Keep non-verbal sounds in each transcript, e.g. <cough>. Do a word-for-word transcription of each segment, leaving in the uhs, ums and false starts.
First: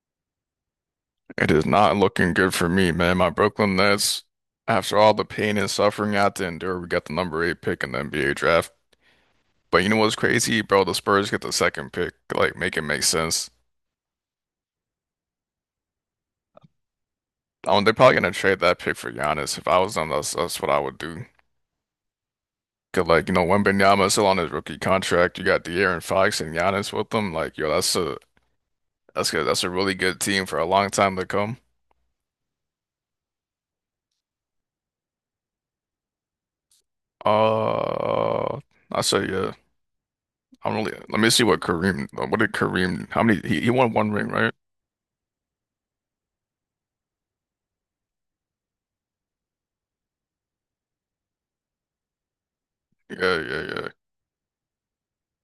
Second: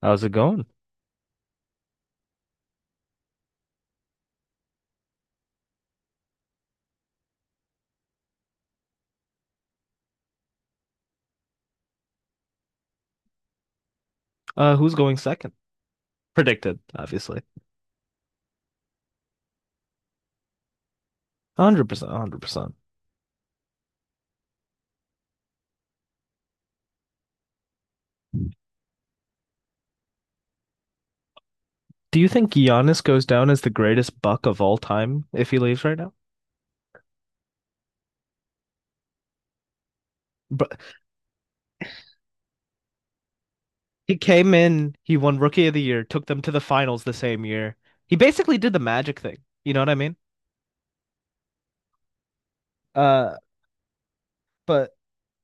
How's it going? It is not looking good for me, man. My Brooklyn Nets, after all the pain and suffering I had to endure, we got the number eight pick in the N B A draft. But you know what's crazy, bro? The Spurs get the second pick. Like, make it make sense. Uh, who's going second? Predicted, obviously. Um, they're probably gonna trade that pick for Giannis. If I was them, that's that's what I would do. one hundred percent, one hundred percent. 'Cause like, you know, Wembanyama is still on his rookie contract. You got De'Aaron Fox and Giannis with them. Like, yo, that's a that's good. That's a really good team for a long time to come. Do you think Giannis goes down as the greatest buck of all time if he leaves right now? Uh, I say yeah. I'm But really, let me see what Kareem, what did Kareem, how many, he, he won one he ring, right? came in, he won Rookie of the Year, took them to the finals the same year. He basically did the Magic thing. You know what I mean? Uh, Yeah, yeah, yeah. but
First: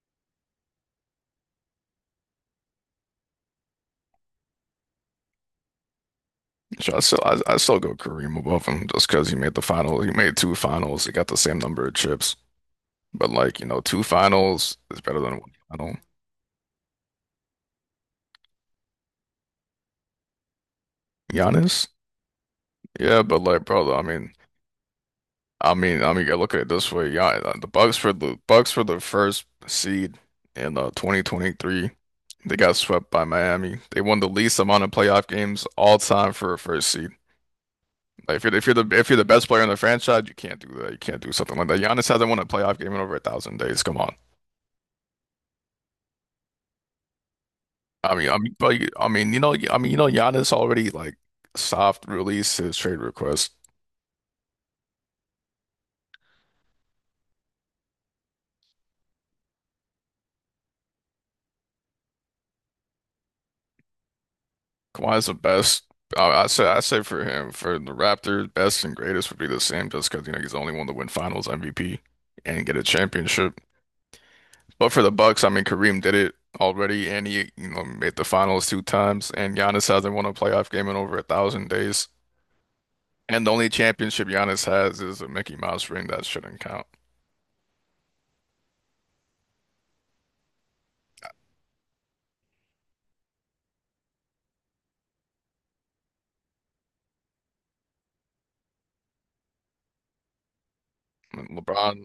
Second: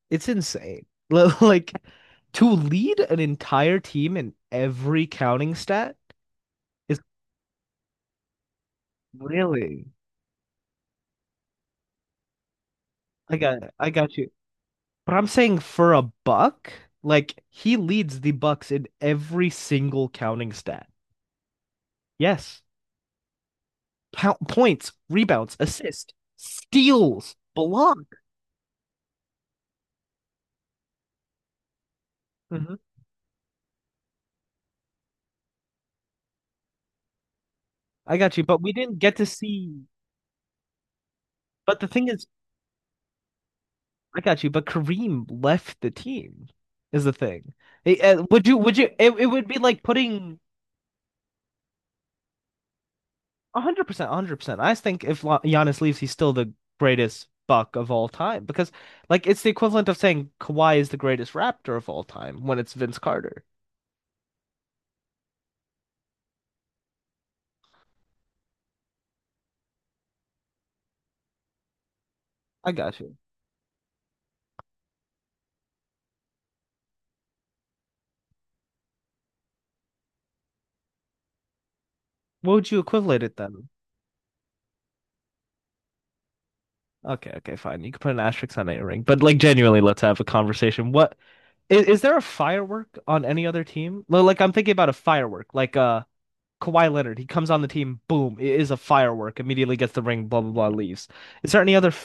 it's insane. <laughs> Like to lead an entire team in every counting stat So is I still, I, I still go Kareem above him just because he made the really. final. He made two finals. He got the same number of chips. But I got, like, you know, I two got you. finals is But better I'm than one saying for final. a buck, like he leads the Bucks in every single counting stat. Giannis? Yes. Yeah, but like, brother, I mean, Count points, rebounds, I mean, I assist, mean, you gotta look at it this way. Yeah, steals, uh, the Bucks block. for the Bucks for the first seed in uh, twenty twenty-three. They got Hmm. swept by Miami. They won the least amount of playoff games all time for a first seed. I got Like you, if you're but if we you're the didn't if get you're the to best player in the see. franchise, you can't do that. You can't do something like But that. the thing Giannis is, hasn't won a playoff game in over a thousand days. Come on. I got you, but Kareem left the team is the thing. Eh, I eh, mean, I would you mean, would but you- you I it, it mean, you would know, be I like mean, you know, putting Giannis already like soft released his trade request. one hundred percent, one hundred percent. I think if La- Giannis leaves, he's still the greatest Buck of all time because, like, it's the equivalent of saying Kawhi is the greatest Raptor of all time when it's Vince Carter. Kawhi's the best. I, I say, I say for him, for the Raptors, best and greatest would be the same, just because you know he's the only one to win Finals M V P and I get a got you. championship. But for the Bucks, I mean, Kareem did it already, and he you know made the Finals two times, and Giannis hasn't won a playoff game in over a thousand days. What would you equivalent it And the then? only championship Giannis has is a Mickey Mouse ring that shouldn't count. Okay, okay, fine. You can put an asterisk on a ring, but like, genuinely, let's have a conversation. What is, is there a firework on any other team? Well, like, I'm thinking about a firework, like uh Kawhi Leonard. He comes on the team, boom, it is a firework. Immediately gets the ring, blah blah blah, leaves. And Is there any other LeBron,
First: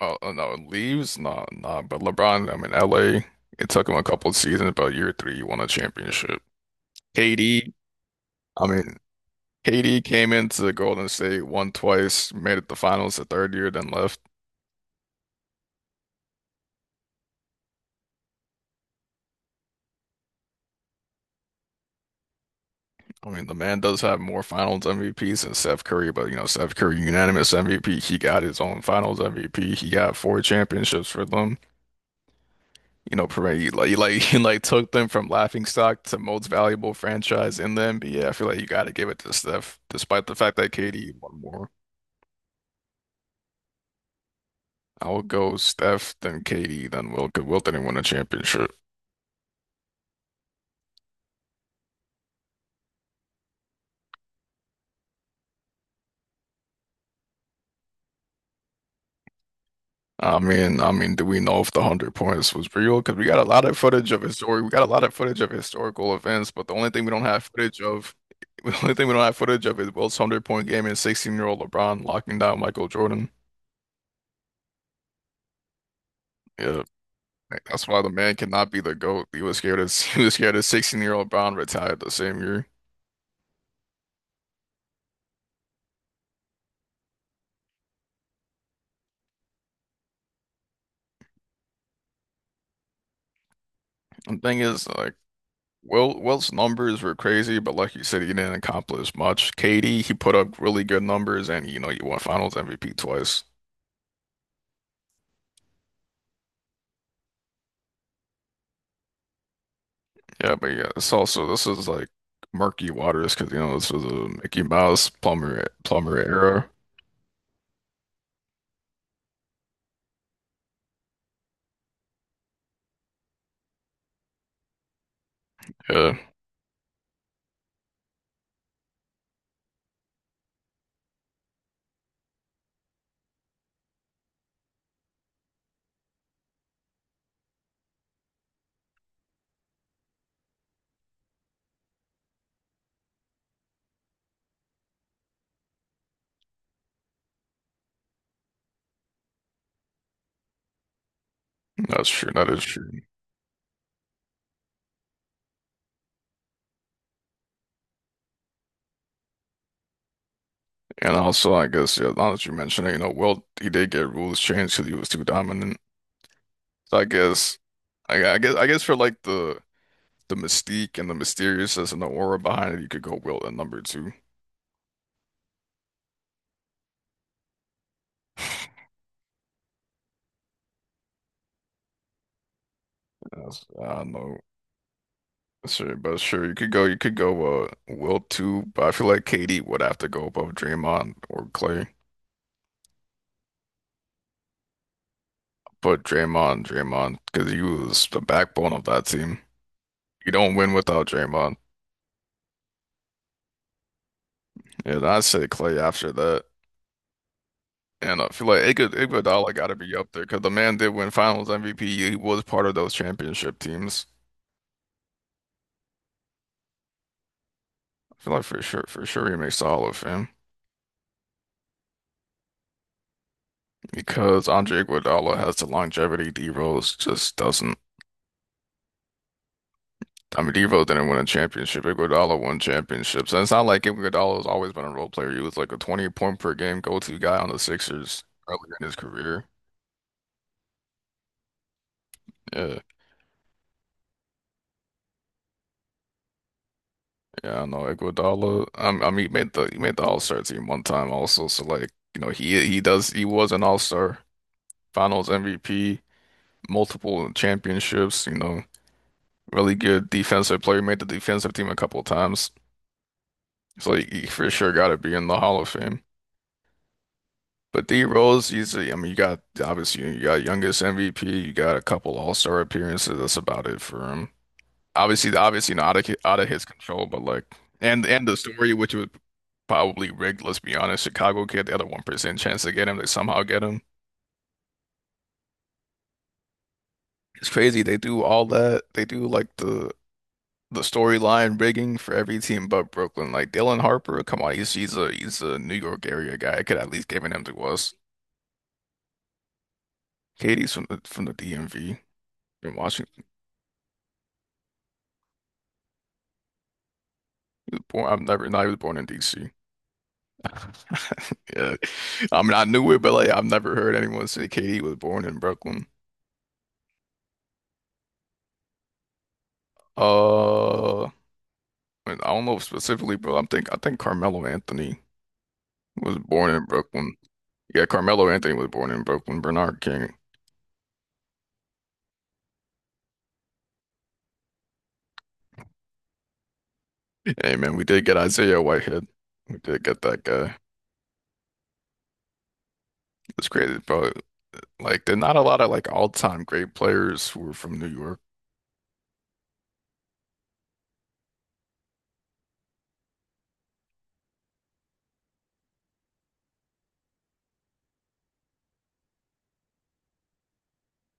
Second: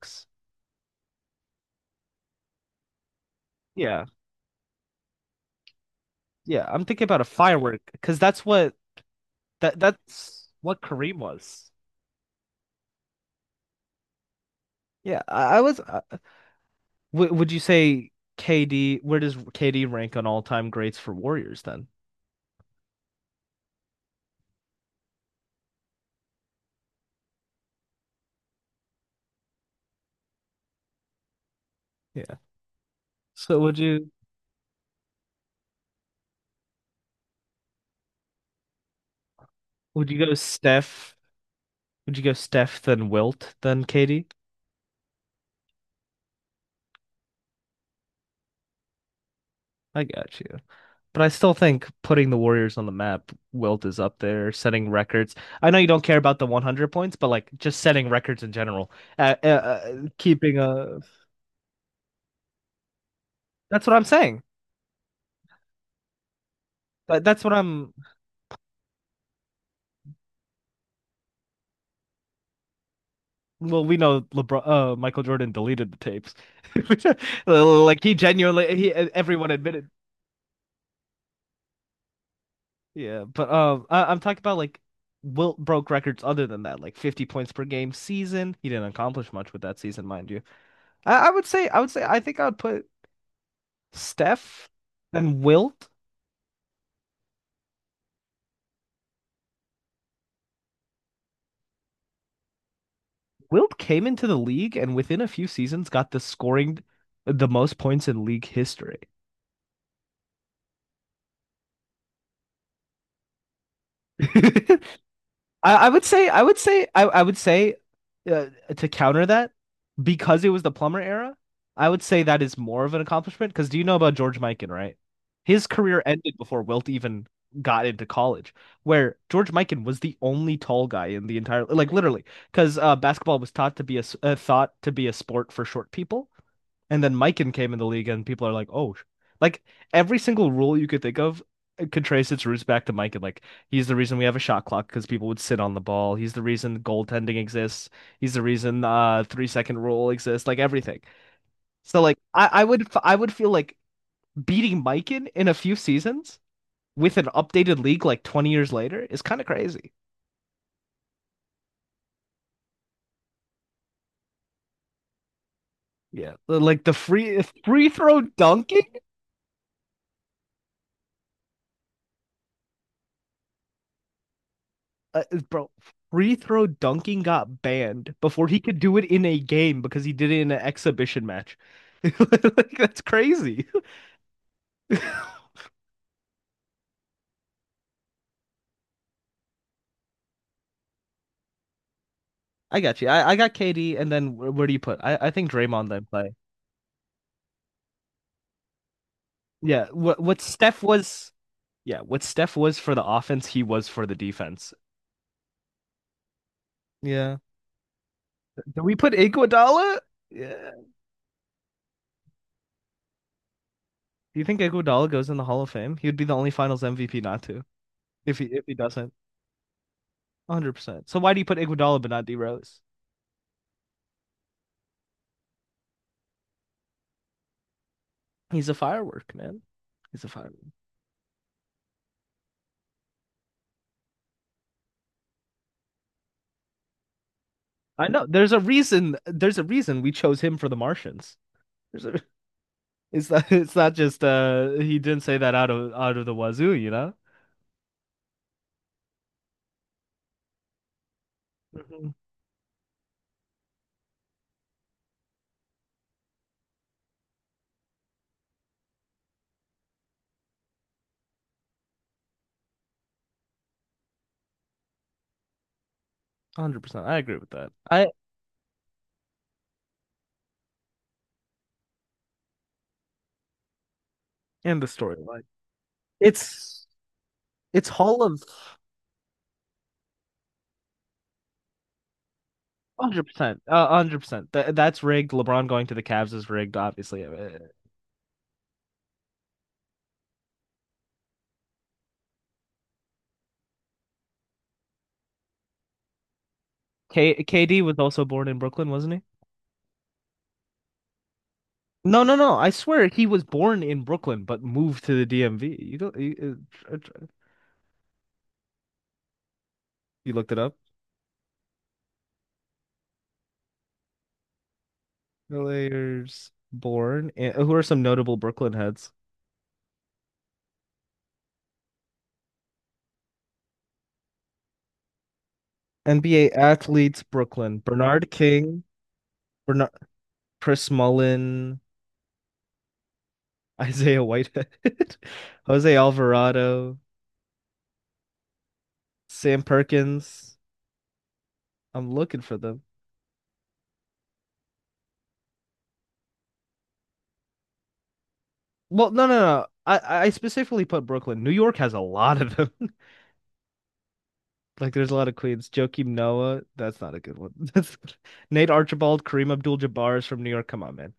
oh oh, no, leaves, nah, nah. But LeBron, I'm in L A. It took him a Yeah. couple of seasons, but year three, he won a championship. Yeah, I'm thinking about a KD, firework because that's I what mean, that K D came that's into what Golden Kareem State, was. won twice, made it the finals the third year, then left. Yeah, I, I was. Uh, w would you say K D? Where does K D rank on all-time greats for Warriors then? I mean, the man does have more Finals M V Ps than Steph Curry, but you know, Steph Curry unanimous M V P. He got his own Finals M V P. He got four championships for them. Yeah. You know, So Perret, you would like you you like <laughs> you like took them from laughing stock to most valuable franchise in the N B A. I feel like you got to give it to Steph, would you despite go the fact that K D Steph? won more. Would you go Steph then Wilt then K D? I would go Steph, then K D, then Wilt. Because Wilt didn't win a championship. I got you. But I still think putting the Warriors on the map, Wilt is up there setting records. I know you don't care about the one hundred points, but like just setting records in general, uh, uh, uh, I keeping mean, I a. mean, do we know if the hundred points was real? Because we got a lot of That's what I'm footage of saying. historic, we got a lot of footage of historical events, but the only thing we don't That- That's have what footage I'm. of, <laughs> the only thing we don't have footage of is Wilt's hundred point game and sixteen year old LeBron locking down Michael Jordan. Well, we know LeBron, uh, Michael Jordan deleted the tapes. Yeah. <laughs> Like, that's why Like the he man cannot genuinely, be he e, the GOAT. He everyone was scared admitted. as <laughs> he was scared as sixteen-year-old Brown retired the same year. Yeah, but um, I, I'm talking about like Wilt broke records other than that, like fifty points per game season. He didn't accomplish much with that season, mind you. I, I would say, I would say, I think I would put And thing Steph is, like and Wilt. Will Wilt's numbers were crazy, but like you said, he didn't accomplish much. K D, he put up really good numbers, and you know he won Finals M V P twice. Wilt came into the league and within a few seasons got the scoring, the most points in league history. Yeah, but yeah, it's also this is like murky waters because you know this was <laughs> a Mickey I, Mouse plumber I would plumber say I would era. say I, I would say uh, to counter that because it was the plumber era, I would say that is more of an accomplishment because do you know about George Mikan, right? His career Yeah, ended before Wilt even got into college, where George Mikan was the only tall guy in the entire like literally because uh, basketball was taught to be a uh, thought to be a sport for short people. And then Mikan came in the league, and people are like, oh, like every single rule you could think of could trace its roots back to Mikan. Like he's the reason we have a shot clock because people would sit on the ball. He's the reason goaltending exists. He's the reason uh three second rule exists. Like everything. So that's like true. I, That is I would true. I would feel like beating Mikan in a few seasons with an updated league like twenty years later is kind of crazy. And also, I guess, yeah, now that you mentioned it, you know, Wilt he did get rules changed because he was too dominant. Yeah, like the So I free guess, free throw I, I guess, I guess dunking. for like the the mystique and the mysteriousness and the aura behind it, you could go Wilt at number two. uh, Bro, free throw dunking got banned before he could do it in a game because he did it in an exhibition match. <laughs> Like, that's That's, crazy. I don't know, <laughs> sure, but sure, you could go, you could go uh Wilt two, but I feel like K D would have to go above Draymond or Clay. I got you. I, I got K D, and then where, where, do you put? I, I think Draymond But then play. Draymond, Draymond, because he was the backbone of that team. Yeah, what You what don't win Steph without was. Draymond. Yeah, what Steph was for the offense, he was for the defense. Yeah, and I'd say Clay after that. Yeah. And I feel like Do Iguod- we put Iguodala got to be Iguodala? up there because the Yeah. man did win Finals M V P. He was part of those championship teams. Do you think Iguodala goes in the Hall of Fame? He would be the only Finals M V P not to I feel if he like for if he sure, for doesn't. sure, he makes the Hall of Fame one hundred percent. So why do you put Iguodala but not D Rose? because Andre Iguodala has the longevity. D Rose just doesn't. He's a firework, man. He's a I mean, D firework. Rose didn't win a championship. Iguodala won championships, and it's not like Iguodala has always been a role player. He was like a twenty point per game go-to guy on the I Sixers know. There's a earlier in his reason. career. There's a reason we chose him for The Martians. There's a, Yeah, <laughs> it's not. It's not just. Uh, he didn't say that out of out of the wazoo. You know. yeah, I know Iguodala. Um, I mean, he made the he made the All-Star team one time also. So like, one you know, he he does he was an All-Star, Finals M V P, multiple championships. You know, really good defensive player, made the defensive team a couple of times. So he, he for sure got to be in the Hall of Fame. Hundred percent. I agree with that. But D I Rose, he's a, I mean, you got obviously you got youngest M V P, you got a couple All-Star appearances. That's about it for him. and the Obviously, storyline. obviously not out of, out of his It's control, but like, it's and Hall and the of story, which was probably rigged. Let's be honest, Chicago kid, the other one percent chance to get him, they one hundred somehow percent. get him. One hundred percent. That that's rigged. LeBron going to the Cavs is rigged. Obviously. It's Uh, crazy. They do all that. They do like the the storyline rigging for every team but Brooklyn. Like Dylan Harper, come on, he's he's a he's a New York area guy. I could at least give K him to KD us. was also born in Brooklyn, wasn't he? Katie's from the from the D M V No, no, no. I in swear Washington. he was born in Brooklyn but moved to the D M V. You go. You, He was born. I've never. No, he was born in D C. you looked <laughs> it up. Yeah, I mean I knew it, but like I've never heard anyone say Katie was born in Brooklyn. Players born and who are some notable Brooklyn heads? Uh, I don't know specifically, but I'm think I think Carmelo Anthony was N B A born in Brooklyn. athletes, Brooklyn. Yeah, Carmelo Bernard Anthony was King, born in Brooklyn. Bernard Bernard, King. Chris Mullin, Isaiah Whitehead, <laughs> Jose Alvarado, Hey man, we did get Isaiah Whitehead. We Sam did get that guy. Perkins. I'm looking for them. It's crazy, but like, there're not a lot of like all-time great players who are from New York. Well, no, no, no. I, I specifically put Brooklyn. New York has a lot of them. <laughs> Like, there's a lot of Queens. Joakim Noah. That's not a good one. <laughs> That's Nate Archibald, Kareem Abdul-Jabbar is from New York. Come on, man.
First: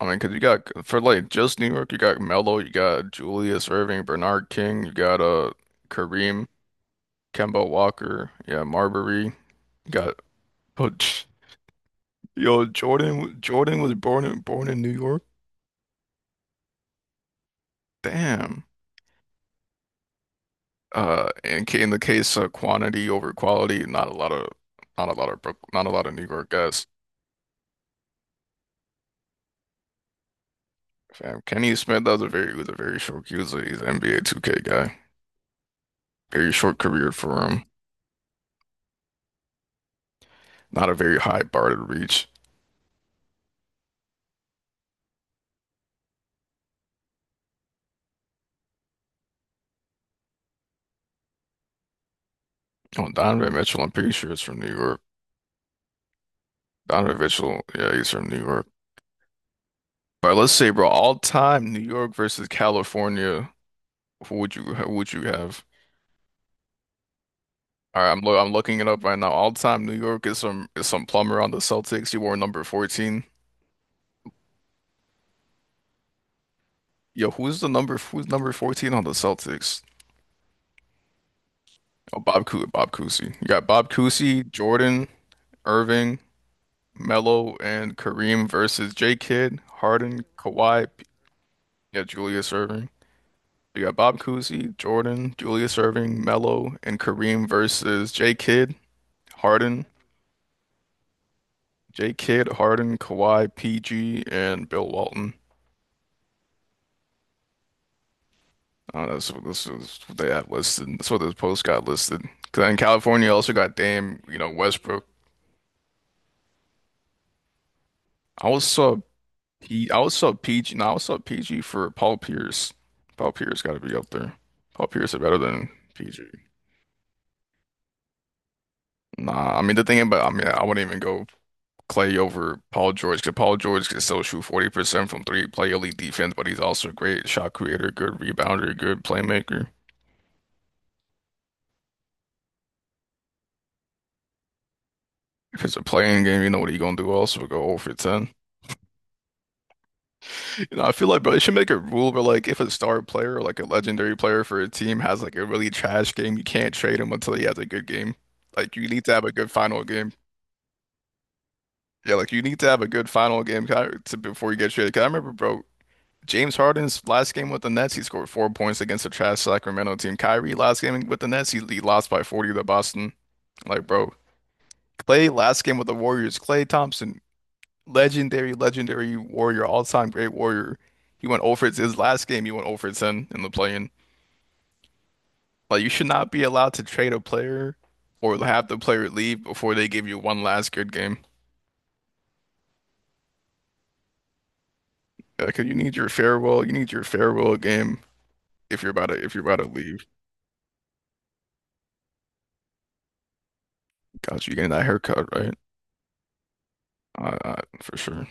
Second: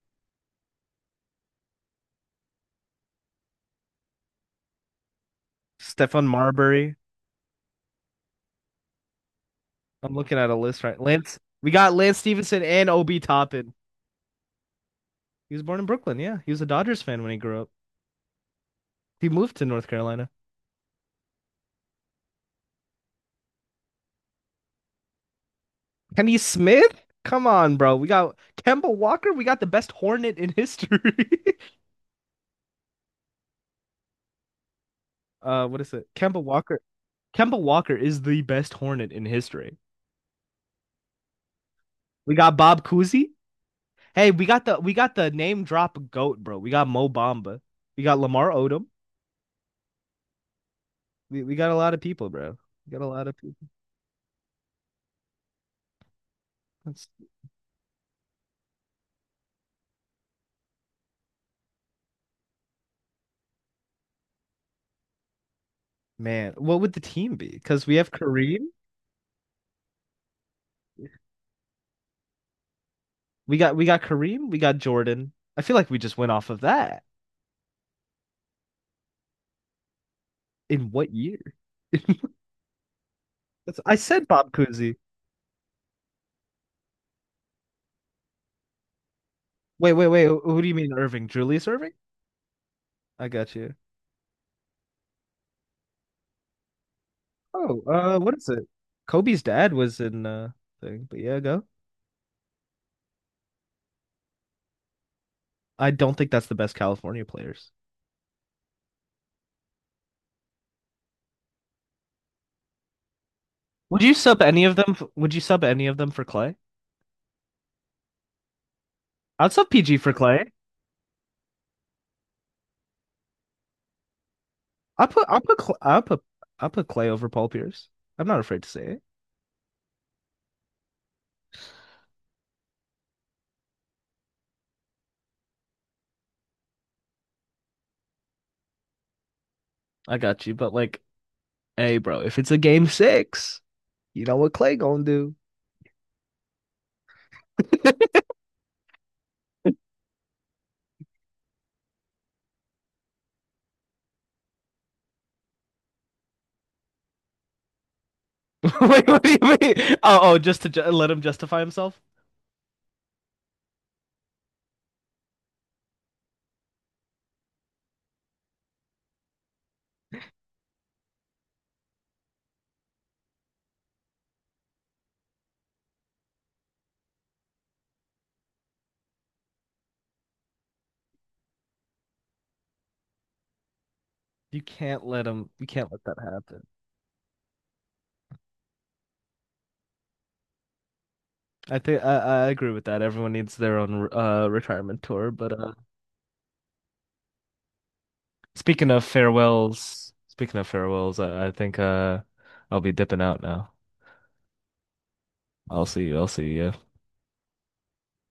I mean, because you got for like just New York, you got Melo, you got Julius Irving, Bernard King, you got uh Stephon Kareem, Marbury. Kemba Walker, yeah, Marbury, you I'm got looking at a list oh, right. tch, Lance, we got Lance <laughs> Stevenson yo and Obi Jordan. Toppin. Jordan was born in born in New York. He was born in Brooklyn. Yeah, he was a Dodgers fan when he grew up. Damn. He moved to North Carolina. Uh, and in ca- in the case of quantity over quality, not a lot of not a lot of Brook- not a lot of New Kenny York guys. Smith? Come on, bro. We got Kemba Walker. We got the best Hornet in history. Fam, Kenny Smith, that was a very was a very short. He was a, he's an N B A two K guy. <laughs> Uh, what is it? Kemba Very Walker. short career for Kemba him. Walker is the best Hornet in history. Not a very high bar to reach. We got Bob Cousy. Hey, we got the we got the name drop goat, bro. We got Mo Bamba. We got Lamar Odom. We we got a lot of people, bro. We got a Oh, lot of Donovan people. Mitchell, I'm pretty sure it's from New York. That's, Donovan Mitchell, yeah, he's from New York. But let's say, bro, all time New York versus California. Who would you who would you have? man, what would the team be? Because we All have right, I'm lo I'm Kareem. looking it up right now. All time New York is some is some plumber on the Celtics. He wore number fourteen. We got we got Kareem, we got Jordan. I feel like we just went off of that. Yo, who's the number who's number fourteen on the Celtics? In what year? <laughs> That's, Oh, Bob Cousy, Bob Cousy. You got Bob I said Cousy, Bob Cousy. Jordan, Irving. Melo and Kareem versus J. Kidd, Wait, wait, wait. Harden, Who do you Kawhi, mean P- Irving? Julius Irving? yeah, Julius Irving. I got you. You got Bob Cousy, Jordan, Julius Irving, Melo, and Kareem Oh, versus uh, J. what is it? Kidd, Kobe's dad Harden, was in uh thing, but yeah, go. J. Kidd, Harden, Kawhi, P G, and Bill Walton. I don't think that's the best California players. Uh, that's what this is what they have listed. That's what this post got listed. Because in California, you also got Would you Dame, you sub know, any of them? f- Westbrook. Would you sub any of them for Clay? I was I'd sub saw P G P. for I was Clay. saw PG. No, I was saw P G for Paul Pierce. Paul Pierce got to be up there. Paul I Pierce is put I better put than Cl- I P G. put I put Clay over Paul Pierce. I'm not afraid to say it. Nah, I mean the thing about I mean I wouldn't even go Clay over Paul George because Paul George can still shoot forty percent from three, play elite defense, but he's also a great shot creator, good rebounder, good playmaker. I got you, but like, hey, bro, if it's a game six. You know what Clay gonna do? If it's a playing game, you know what he gonna do, also go over <laughs> ten. You know, I feel like bro, they should make a rule where like if a star player or like a legendary player for a team has like a really trash game, you can't trade him until he has a good game. Like you need Wait, to what have do a you good final mean? game. Oh, oh, just to ju- let him justify himself? Yeah, like you need to have a good final game ki- to, before you get traded. 'Cause I remember, bro, James Harden's last game with the Nets, he scored four points against the trash Sacramento team. Kyrie last game with the Nets, he, he lost by forty to Boston. Like, bro, Clay last game with the Warriors, Clay Thompson, legendary, legendary warrior, all-time great warrior. He went over his last game, he went over ten in the play-in. You can't let him. You Like, you can't let should that not be happen. allowed to trade a player or have the player leave before they give you one last good game. I think I, I agree with that. Everyone needs their own uh retirement tour. But Because uh, you need your farewell, you need your farewell game if speaking you're of about to if you're about to leave. farewells, speaking of farewells, I, I think uh I'll be dipping out now. Got you getting that haircut, right? I'll see you. I'll see you. I, I, for sure.